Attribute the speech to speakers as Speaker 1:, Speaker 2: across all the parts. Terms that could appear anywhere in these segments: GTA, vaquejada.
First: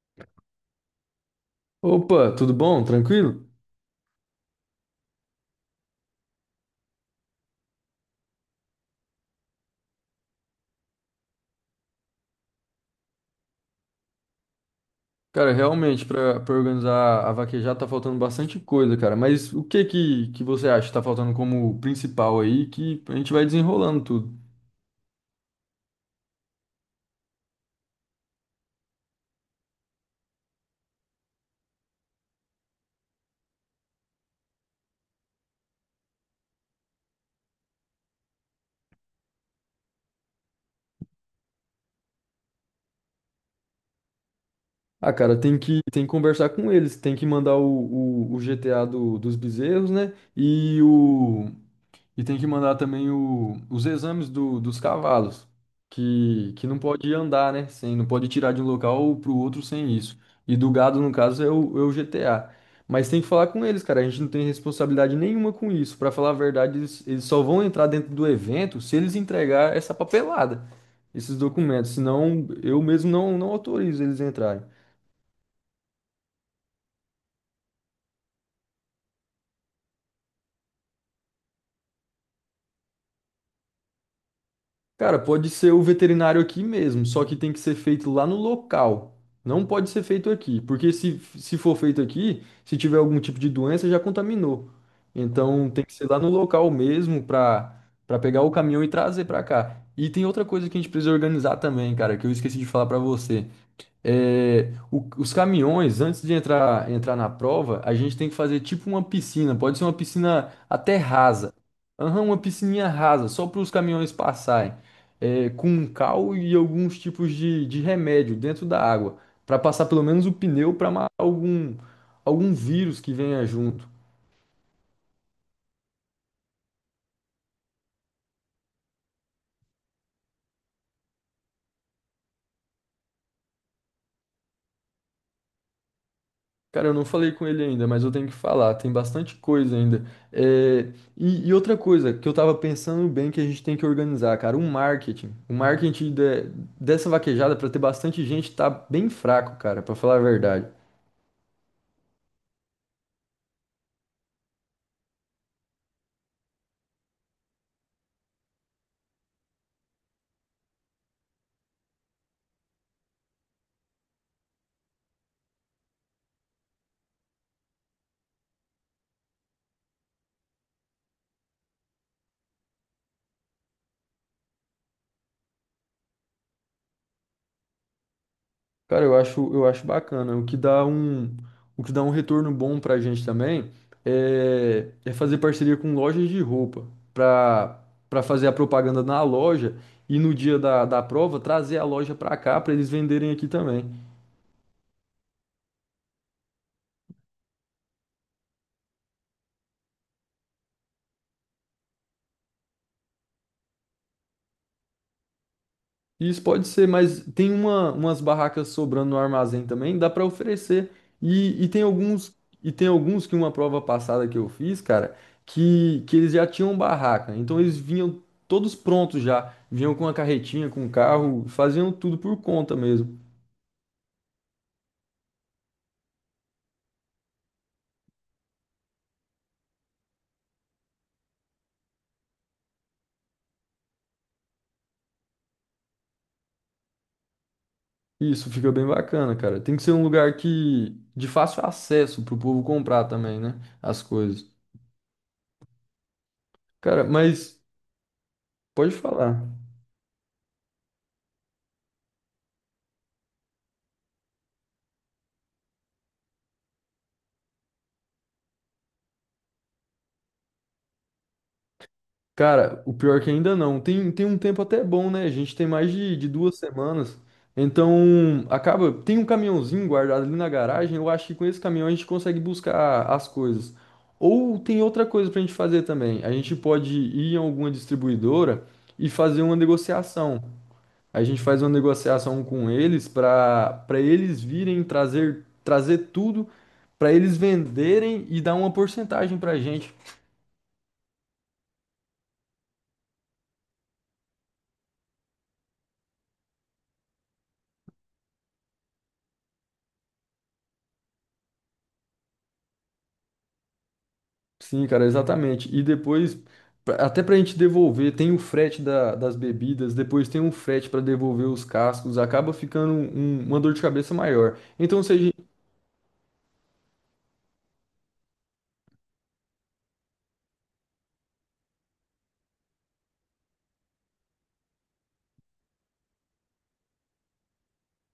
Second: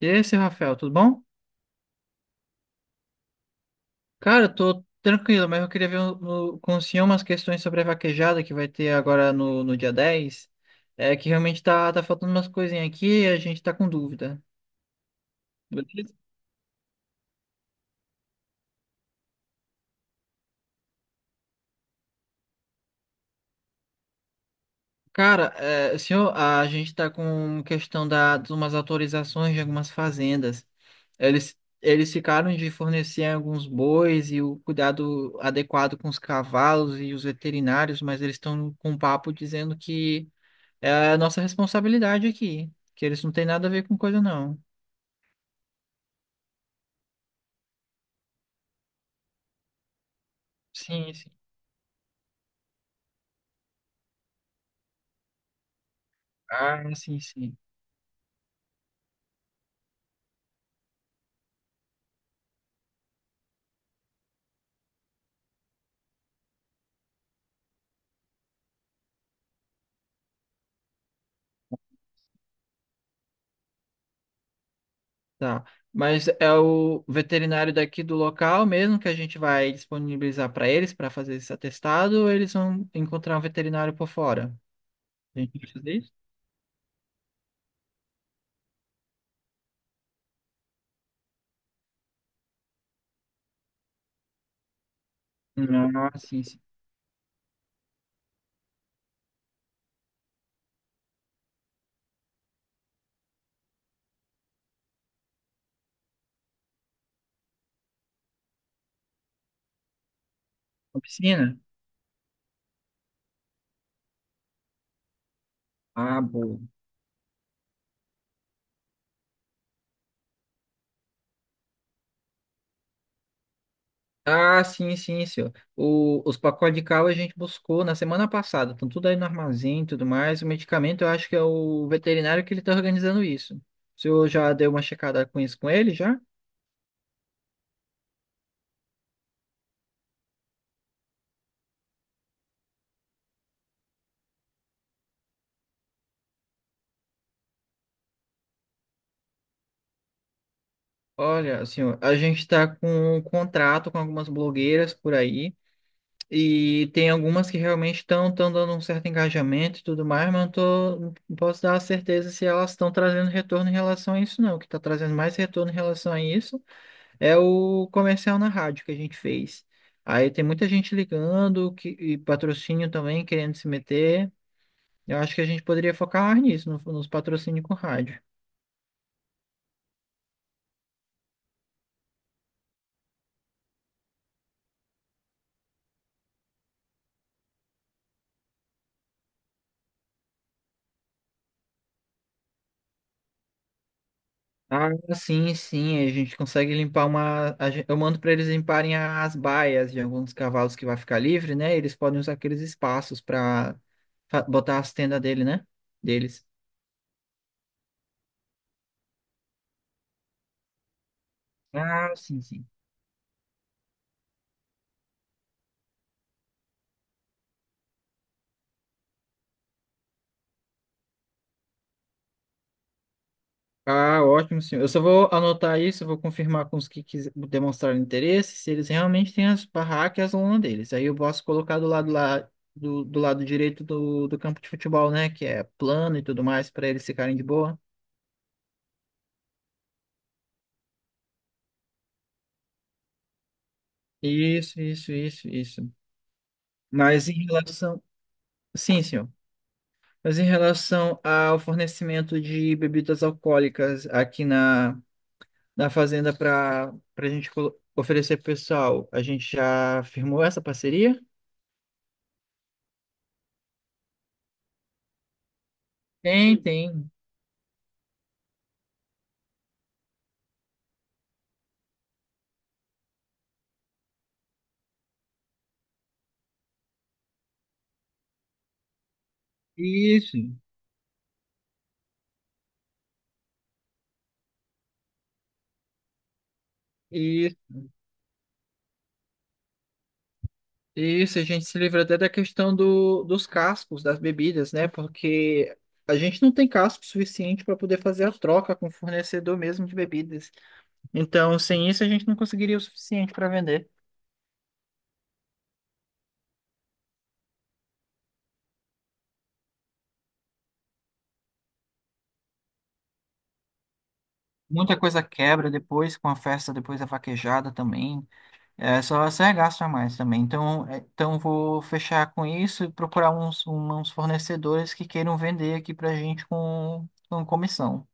Speaker 1: E esse, Rafael, tudo bom?
Speaker 2: Opa, tudo bom? Tranquilo?
Speaker 1: Cara, eu tô tranquilo, mas eu queria ver com o senhor umas questões sobre a vaquejada que vai ter agora no dia 10. É que realmente tá faltando umas coisinhas aqui e a gente tá com dúvida.
Speaker 2: Cara, realmente,
Speaker 1: Beleza?
Speaker 2: pra organizar a vaquejada tá faltando bastante coisa, cara. Mas o que que você acha que tá faltando como principal aí que a gente vai desenrolando tudo?
Speaker 1: Cara, senhor, a gente tá com questão de umas autorizações de algumas fazendas. Eles, eles ficaram de fornecer alguns bois e o cuidado adequado com os cavalos e os veterinários, mas eles estão com um papo dizendo que. É a nossa responsabilidade aqui, que eles não têm nada a ver com coisa, não.
Speaker 2: Ah, cara, tem que conversar com eles, tem que mandar o GTA dos bezerros, né?
Speaker 1: Sim, sim.
Speaker 2: E tem que mandar também os exames dos cavalos, que não
Speaker 1: Ah,
Speaker 2: pode
Speaker 1: sim,
Speaker 2: andar,
Speaker 1: sim.
Speaker 2: né? Sem, Não pode tirar de um local para o outro sem isso. E do gado, no caso, é o GTA. Mas tem que falar com eles, cara. A gente não tem responsabilidade nenhuma com isso. Para falar a verdade, eles só vão entrar dentro do evento se eles entregar essa papelada, esses documentos. Senão, eu mesmo não autorizo eles a entrarem.
Speaker 1: Tá. Mas é o veterinário daqui do local mesmo que a gente vai disponibilizar para eles para fazer esse atestado, ou eles vão encontrar um veterinário por fora?
Speaker 2: Cara,
Speaker 1: A
Speaker 2: pode
Speaker 1: gente vai
Speaker 2: ser o
Speaker 1: fazer isso?
Speaker 2: veterinário aqui mesmo, só que tem que ser feito lá no local. Não pode ser feito aqui, porque se for feito aqui, se tiver algum tipo de doença, já contaminou. Então tem que ser lá
Speaker 1: Ah,
Speaker 2: no
Speaker 1: sim, sim.
Speaker 2: local mesmo para pegar o caminhão e trazer para cá. E tem outra coisa que a gente precisa organizar também, cara, que eu esqueci de falar para você. É, os caminhões, antes de entrar na prova, a gente tem que fazer tipo uma piscina. Pode ser uma piscina até rasa.
Speaker 1: Oficina?
Speaker 2: Aham, uma piscininha rasa, só para os caminhões passarem. É, com um
Speaker 1: Ah,
Speaker 2: cal e
Speaker 1: boa.
Speaker 2: alguns tipos de remédio dentro da água. Para passar pelo menos o pneu para matar algum vírus que venha junto.
Speaker 1: Ah, sim, sim, senhor. Os pacotes de cal a gente buscou na semana passada. Estão tudo aí no armazém e tudo mais. O medicamento eu acho que é o veterinário que ele está organizando isso. O senhor já deu uma checada com isso com ele já?
Speaker 2: Cara, eu não falei com ele ainda, mas eu tenho que falar, tem bastante coisa ainda. É, e outra coisa que eu tava pensando bem que a gente tem que organizar, cara, um marketing. O dessa vaquejada pra ter bastante gente tá bem fraco, cara, pra falar a verdade.
Speaker 1: Olha, senhor, a gente está com um contrato com algumas blogueiras por aí. E tem algumas que realmente estão dando um certo engajamento e tudo mais, mas não posso dar certeza se elas estão trazendo retorno em relação a isso, não. O que está trazendo mais retorno em relação a isso. É o comercial na rádio que a gente fez. Aí tem muita gente ligando que, e patrocínio também querendo se meter. Eu acho que a gente poderia focar mais nisso, nos patrocínios com rádio.
Speaker 2: Cara, eu acho bacana. O que dá um retorno bom pra gente também é fazer parceria com lojas de roupa pra, pra fazer a propaganda na loja e no dia da prova trazer a loja pra cá pra eles venderem aqui também.
Speaker 1: Ah, sim, sim, a gente consegue limpar uma. Eu mando para eles limparem as baias de alguns cavalos que vai ficar livre, né? Eles podem usar aqueles espaços para botar as tendas dele, né?
Speaker 2: Isso
Speaker 1: Deles.
Speaker 2: pode ser, mas tem umas barracas sobrando no armazém também, dá para oferecer. E, e tem
Speaker 1: Ah,
Speaker 2: alguns
Speaker 1: sim, sim.
Speaker 2: e tem alguns que uma prova passada que eu fiz, cara, que eles já tinham barraca. Então eles vinham todos prontos já, vinham com a carretinha, com o carro, faziam tudo por conta mesmo.
Speaker 1: Ah, ótimo, senhor. Eu só vou anotar isso, vou confirmar com os que demonstraram interesse, se eles realmente têm as barracas e as lona deles. Aí eu posso colocar do lado lá, do lado direito do campo de futebol, né? Que é plano e tudo mais, para eles ficarem de boa.
Speaker 2: Isso fica bem bacana, cara. Tem que ser um lugar que de fácil acesso pro povo comprar também, né? As coisas.
Speaker 1: Isso, isso, isso, isso.
Speaker 2: Cara,
Speaker 1: Mas em
Speaker 2: mas
Speaker 1: relação.
Speaker 2: pode
Speaker 1: Sim, senhor.
Speaker 2: falar.
Speaker 1: Mas em relação ao fornecimento de bebidas alcoólicas aqui na fazenda para a gente oferecer pro pessoal, a gente já firmou essa parceria?
Speaker 2: Cara, o pior é que ainda não. Tem um tempo até bom, né? A gente tem mais de
Speaker 1: Tem,
Speaker 2: duas
Speaker 1: tem.
Speaker 2: semanas. Então, acaba. Tem um caminhãozinho guardado ali na garagem. Eu acho que com esse caminhão a gente consegue buscar as coisas. Ou tem outra coisa pra gente fazer também. A gente pode ir em alguma distribuidora e fazer uma
Speaker 1: Isso,
Speaker 2: negociação. A gente faz uma negociação com eles para eles virem trazer tudo, para eles
Speaker 1: isso,
Speaker 2: venderem e dar uma porcentagem pra gente.
Speaker 1: isso. A gente se livra até da questão dos cascos das bebidas, né? Porque a gente não tem casco suficiente para poder fazer a troca com o fornecedor mesmo de bebidas. Então, sem isso, a gente não conseguiria o suficiente para vender.
Speaker 2: Sim, cara, exatamente. E depois, até pra gente devolver, tem o das bebidas, depois tem um frete pra devolver os cascos, acaba ficando uma dor de cabeça maior.
Speaker 1: Muita
Speaker 2: Então,
Speaker 1: coisa
Speaker 2: seja.
Speaker 1: quebra depois, com a festa, depois da vaquejada também. É só é gasto a mais também. Então, então vou fechar com isso e procurar uns fornecedores que queiram vender aqui pra gente com comissão.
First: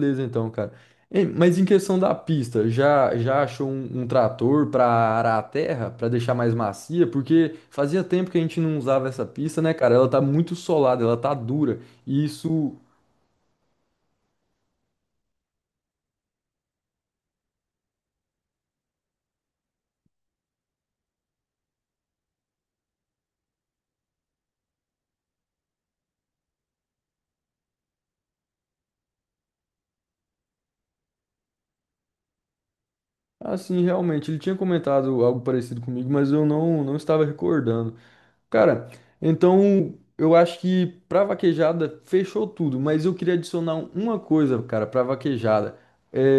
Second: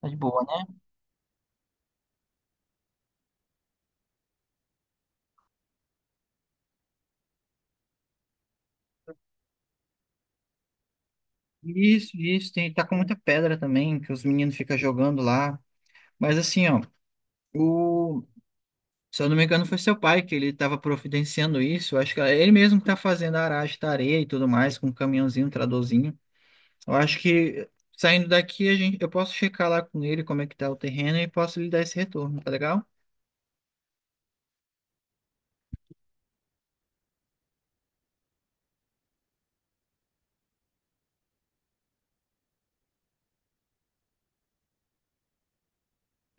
Speaker 1: Tá de boa,
Speaker 2: então, cara.
Speaker 1: né?
Speaker 2: Ei, mas em questão da pista, já achou um trator pra arar a terra, pra deixar mais macia? Porque fazia tempo que a gente não usava essa pista, né, cara? Ela tá muito solada, ela tá dura.
Speaker 1: Isso,
Speaker 2: E
Speaker 1: isso, tem,
Speaker 2: isso
Speaker 1: tá com muita pedra também, que os meninos ficam jogando lá. Mas assim, ó, o, se eu não me engano, foi seu pai que ele tava providenciando isso. Eu acho que ele mesmo que tá fazendo a aragem da areia e tudo mais, com um caminhãozinho, um tradorzinho. Eu acho que saindo daqui, eu posso checar lá com ele como é que tá o terreno e posso lhe dar esse retorno, tá legal?
Speaker 2: assim, realmente, ele tinha comentado algo parecido comigo, mas eu não estava recordando. Cara, então eu acho que pra vaquejada fechou tudo, mas eu queria adicionar uma coisa, cara, pra vaquejada.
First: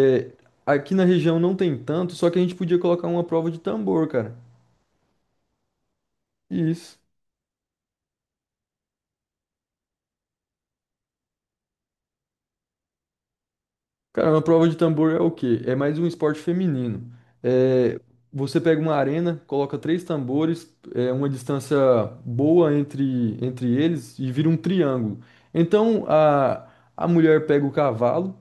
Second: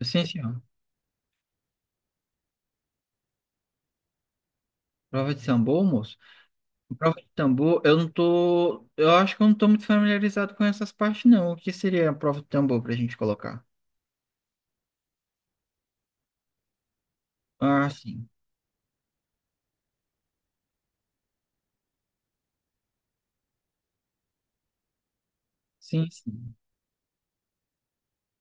Speaker 1: Assim, assim, ó.
Speaker 2: aqui na região não tem tanto, só que a gente podia colocar uma prova de tambor, cara.
Speaker 1: Prova de tambor, moço.
Speaker 2: Isso.
Speaker 1: Prova de tambor, eu não tô. Eu acho que eu não tô muito familiarizado com essas partes, não. O que seria a prova de tambor pra gente colocar?
Speaker 2: Cara, uma prova de tambor é o quê? É mais um esporte feminino.
Speaker 1: Ah,
Speaker 2: É,
Speaker 1: sim.
Speaker 2: você pega uma arena, coloca três tambores, é, uma distância boa entre eles e vira um triângulo. Então
Speaker 1: Sim, sim.
Speaker 2: a mulher pega o cavalo,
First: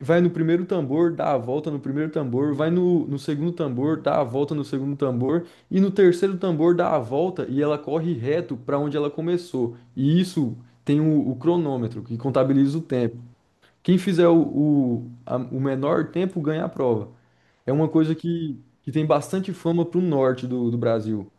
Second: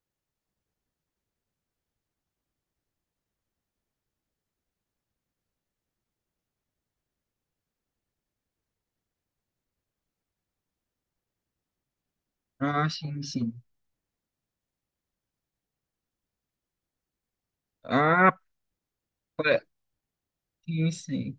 Speaker 2: vai no primeiro tambor, dá a volta no primeiro tambor, vai no segundo tambor, dá a volta no segundo tambor, e no terceiro tambor dá a volta e ela corre reto para onde ela começou. E isso tem o cronômetro, que contabiliza o
Speaker 1: Ah,
Speaker 2: tempo.
Speaker 1: sim, sim.
Speaker 2: Quem fizer o menor tempo ganha a prova. É uma coisa
Speaker 1: Ah,
Speaker 2: que tem bastante
Speaker 1: pa-
Speaker 2: fama pro norte do
Speaker 1: sim,
Speaker 2: Brasil.
Speaker 1: sim.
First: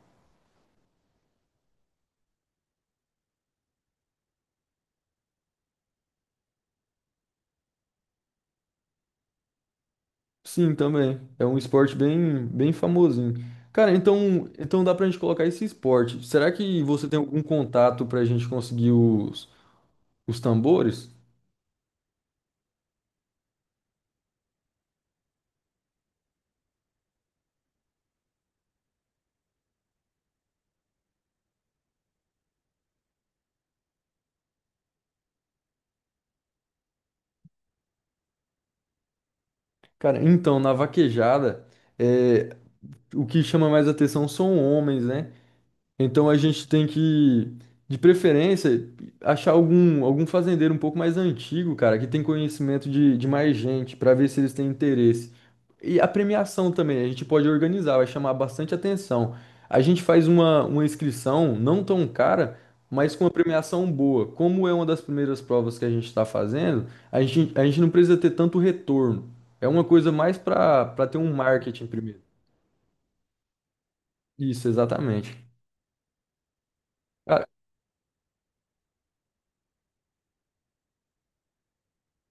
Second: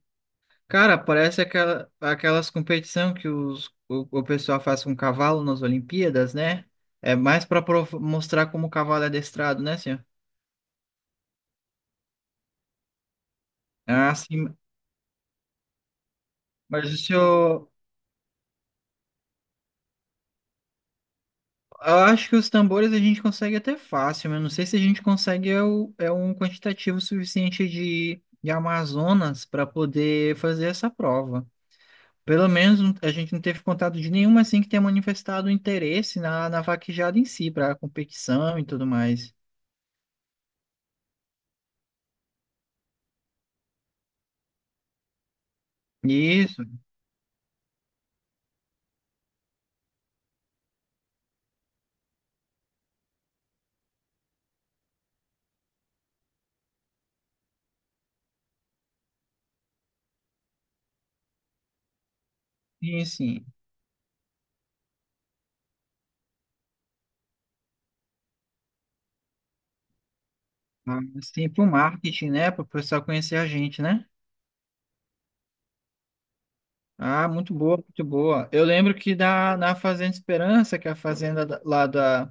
Speaker 1: Cara, parece aquela, aquelas competição que o pessoal faz com cavalo nas Olimpíadas, né? É mais para mostrar como o cavalo é adestrado, né, senhor?
Speaker 2: Sim, também. É um esporte bem famosinho. Cara,
Speaker 1: Ah, sim.
Speaker 2: então dá pra gente colocar esse esporte. Será que
Speaker 1: Mas o
Speaker 2: você tem algum
Speaker 1: senhor,
Speaker 2: contato pra gente conseguir os tambores?
Speaker 1: eu acho que os tambores a gente consegue até fácil, mas eu não sei se a gente consegue é um quantitativo suficiente de Amazonas para poder fazer essa prova. Pelo menos a gente não teve contato de nenhuma assim que tenha manifestado interesse na vaquejada em si, para competição e tudo mais.
Speaker 2: Cara, então, na vaquejada, é, o que chama mais atenção são homens, né? Então a
Speaker 1: Isso,
Speaker 2: gente tem que, de preferência, achar algum fazendeiro um pouco mais antigo, cara, que tem conhecimento de mais gente, para ver se eles têm interesse. E a premiação também, a gente pode organizar, vai chamar bastante atenção. A gente faz uma inscrição não tão cara,
Speaker 1: sim,
Speaker 2: mas com uma
Speaker 1: sim.
Speaker 2: premiação boa. Como é uma das primeiras provas que a gente está fazendo, a gente não precisa ter tanto retorno. É uma coisa mais para
Speaker 1: Ah,
Speaker 2: para ter um
Speaker 1: assim, para o
Speaker 2: marketing primeiro.
Speaker 1: marketing, né? Para o pessoal conhecer a gente, né?
Speaker 2: Isso, exatamente.
Speaker 1: Ah, muito boa, muito boa. Eu lembro que na Fazenda Esperança, que é a fazenda da- lá da,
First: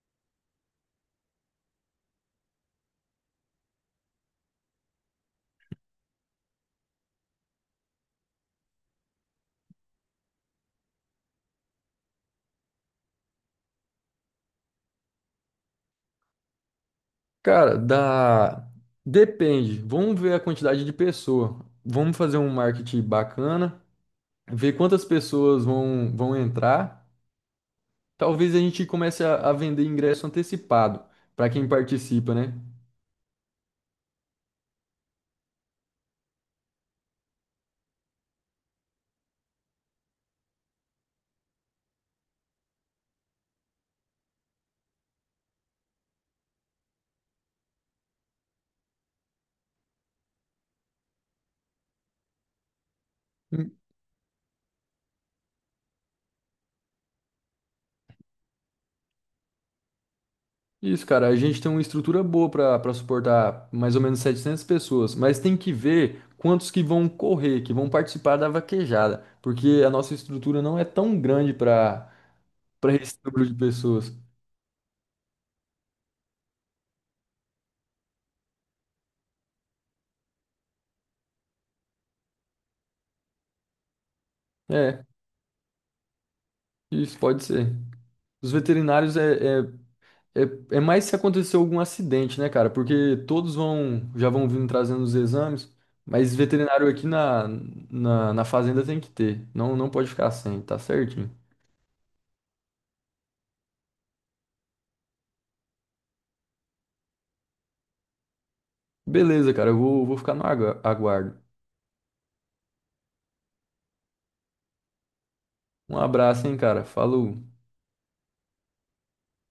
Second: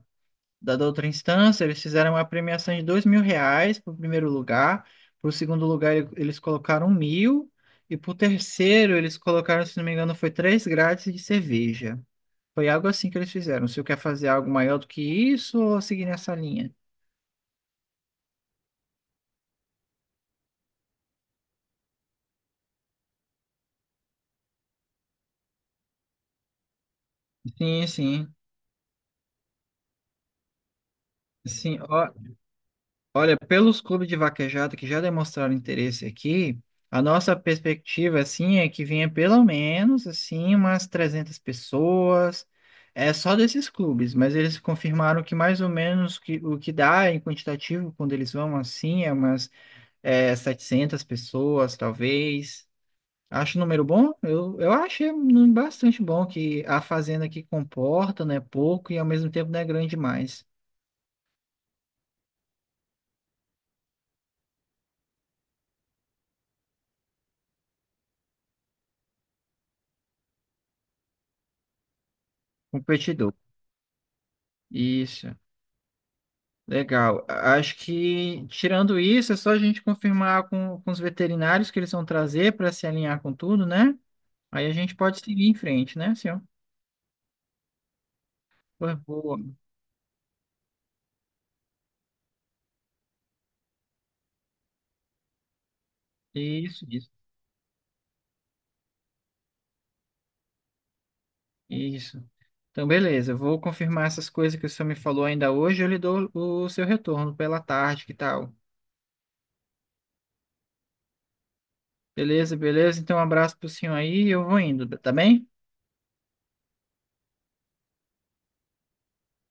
Speaker 1: da, da outra instância, eles fizeram uma premiação de R$ 2.000 para o primeiro lugar. Para o segundo lugar, eles colocaram mil. E para o terceiro, eles colocaram, se não me engano, foi três grátis de cerveja. Foi algo assim que eles fizeram. Se eu quer fazer algo maior do que isso ou seguir nessa linha?
Speaker 2: Cara, dá. Depende. Vamos ver a quantidade de pessoa. Vamos fazer um marketing bacana, ver quantas pessoas vão entrar.
Speaker 1: Sim, sim.
Speaker 2: Talvez a gente comece a vender ingresso antecipado para quem
Speaker 1: Sim, ó,
Speaker 2: participa, né?
Speaker 1: olha, pelos clubes de vaquejada que já demonstraram interesse aqui, a nossa perspectiva, assim, é que venha pelo menos, assim, umas 300 pessoas, é só desses clubes, mas eles confirmaram que mais ou menos que, o que dá em quantitativo quando eles vão, assim, é umas 700 pessoas, talvez. Acho o
Speaker 2: Hum.
Speaker 1: número bom? Eu achei um número bastante bom, que a fazenda que comporta, né, pouco e ao mesmo tempo não é grande demais.
Speaker 2: Isso, cara. A gente tem uma estrutura boa para suportar mais ou menos 700 pessoas, mas tem que ver quantos que vão correr, que vão participar da vaquejada, porque a nossa estrutura não é tão grande para esse
Speaker 1: Competidor.
Speaker 2: número de pessoas.
Speaker 1: Isso. Legal. Acho que, tirando isso, é só a gente confirmar com os veterinários que eles vão trazer para se alinhar com tudo, né? Aí a gente
Speaker 2: É,
Speaker 1: pode seguir em frente, né, senhor?
Speaker 2: isso pode ser. Os
Speaker 1: Boa,
Speaker 2: veterinários
Speaker 1: boa.
Speaker 2: é, é mais se acontecer algum acidente, né, cara? Porque todos vão vindo trazendo os exames, mas
Speaker 1: Isso,
Speaker 2: veterinário aqui
Speaker 1: isso,
Speaker 2: na fazenda tem que ter. Não pode ficar sem, tá certinho.
Speaker 1: isso. Então, beleza. Eu vou confirmar essas coisas que o senhor me falou ainda hoje. Eu lhe dou o seu retorno pela tarde, que tal?
Speaker 2: Beleza, cara, vou ficar no aguardo.
Speaker 1: Beleza, beleza. Então, um abraço pro senhor aí e eu vou indo, tá bem?
Speaker 2: Um abraço, hein, cara. Falou.